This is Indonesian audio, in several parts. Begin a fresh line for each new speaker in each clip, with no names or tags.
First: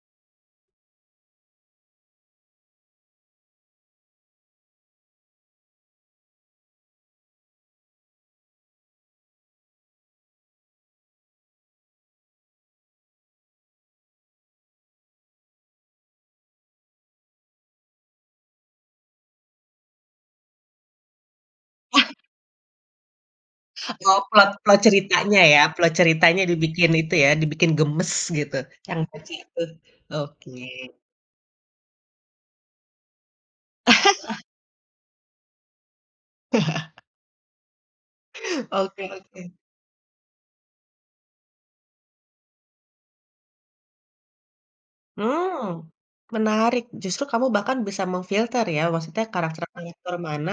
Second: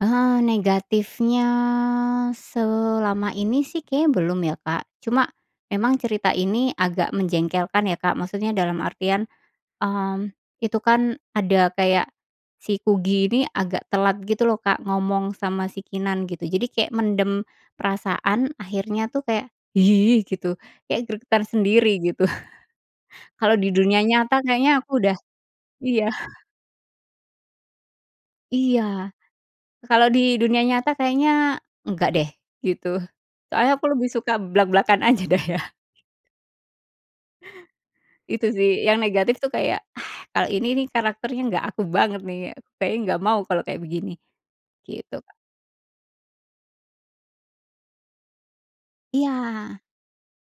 Eh, negatifnya selama ini sih kayaknya belum ya, Kak. Cuma, memang cerita ini agak menjengkelkan ya, Kak, maksudnya dalam artian, hmm, itu kan ada kayak si Kugy ini agak telat gitu loh, Kak, ngomong sama si Keenan gitu. Jadi kayak mendem perasaan, akhirnya tuh kayak, gitu. Kayak geregetan sendiri gitu. Kalau di dunia
Oh,
nyata
plot plot
kayaknya aku udah
ceritanya ya, plot
iya.
ceritanya dibikin itu ya, dibikin gemes gitu
Iya,
[unintelligible]
kalau di
oke.
dunia nyata kayaknya enggak deh, gitu. Soalnya aku lebih suka blak-blakan aja deh ya. Itu sih yang
Oke
negatif
oke.
tuh kayak, ah, kalau ini nih karakternya nggak aku banget nih. Kayaknya gak mau kalau kayak begini, gitu, Kak.
Mmm, menarik, justru kamu bahkan bisa mem-filter ya, maksudnya
Iya.
karakter-karakter mana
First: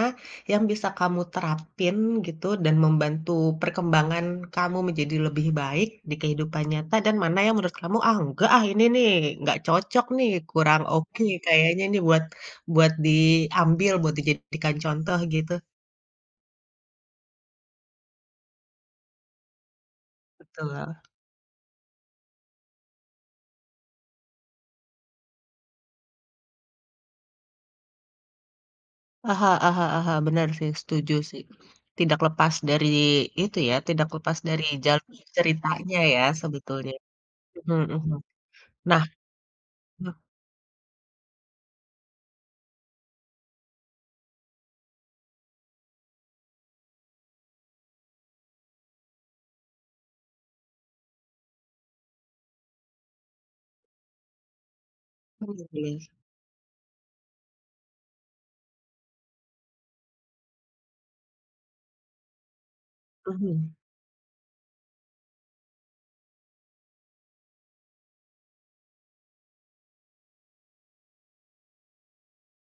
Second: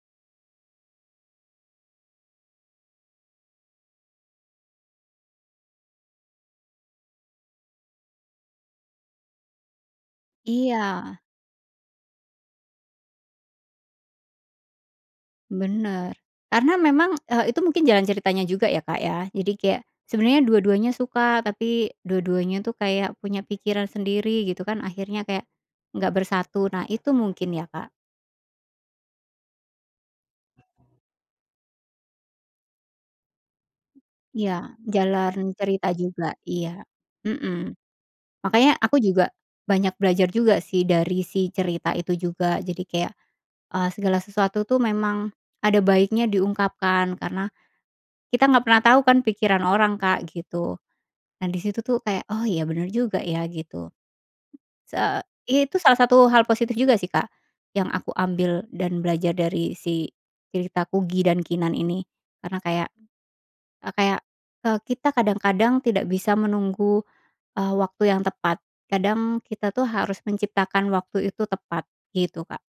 yang bisa kamu terapin gitu, dan membantu perkembangan kamu menjadi lebih baik, di kehidupan nyata dan mana yang menurut kamu, ah nggak ah ini nih, nggak cocok nih, kurang
Iya.
oke, kayaknya nih buat buat diambil, buat dijadikan contoh gitu.
Benar. Karena memang, eee, itu mungkin jalan ceritanya juga ya, Kak, ya. Jadi kayak sebenernya dua-duanya
Betul.
suka, tapi dua-duanya tuh kayak punya pikiran sendiri gitu kan, akhirnya kayak nggak bersatu. Nah, itu mungkin ya, Kak.
Heeh heeh heeh, benar sih, setuju sih. Tidak lepas dari itu ya, tidak lepas dari
Iya,
jalan
jalan cerita
ceritanya ya
juga. Iya,
sebetulnya,
mhm.
mhm mhm.
Makanya aku
Nah
juga banyak
loh
belajar juga sih dari si cerita itu juga, jadi kayak, eee, segala sesuatu tuh memang ada baiknya diungkapkan, karena, kita nggak pernah tau kan pikiran orang, Kak, gitu. Nah, disitu tuh kayak, "oh iya, benar juga ya" gitu. Sa
Oh,
iya,
gitu
salah
ya.
satu hal positif juga sih, Kak, yang aku ambil dan belajar dari si cerita Kugy dan Keenan ini, karena kayak
Mhm.
eee, kayak, eee, kita kadang-kadang tidak bisa menunggu, eee, waktu yang tepat. Kadang kita tuh harus menciptakan waktu itu tepat, gitu, Kak.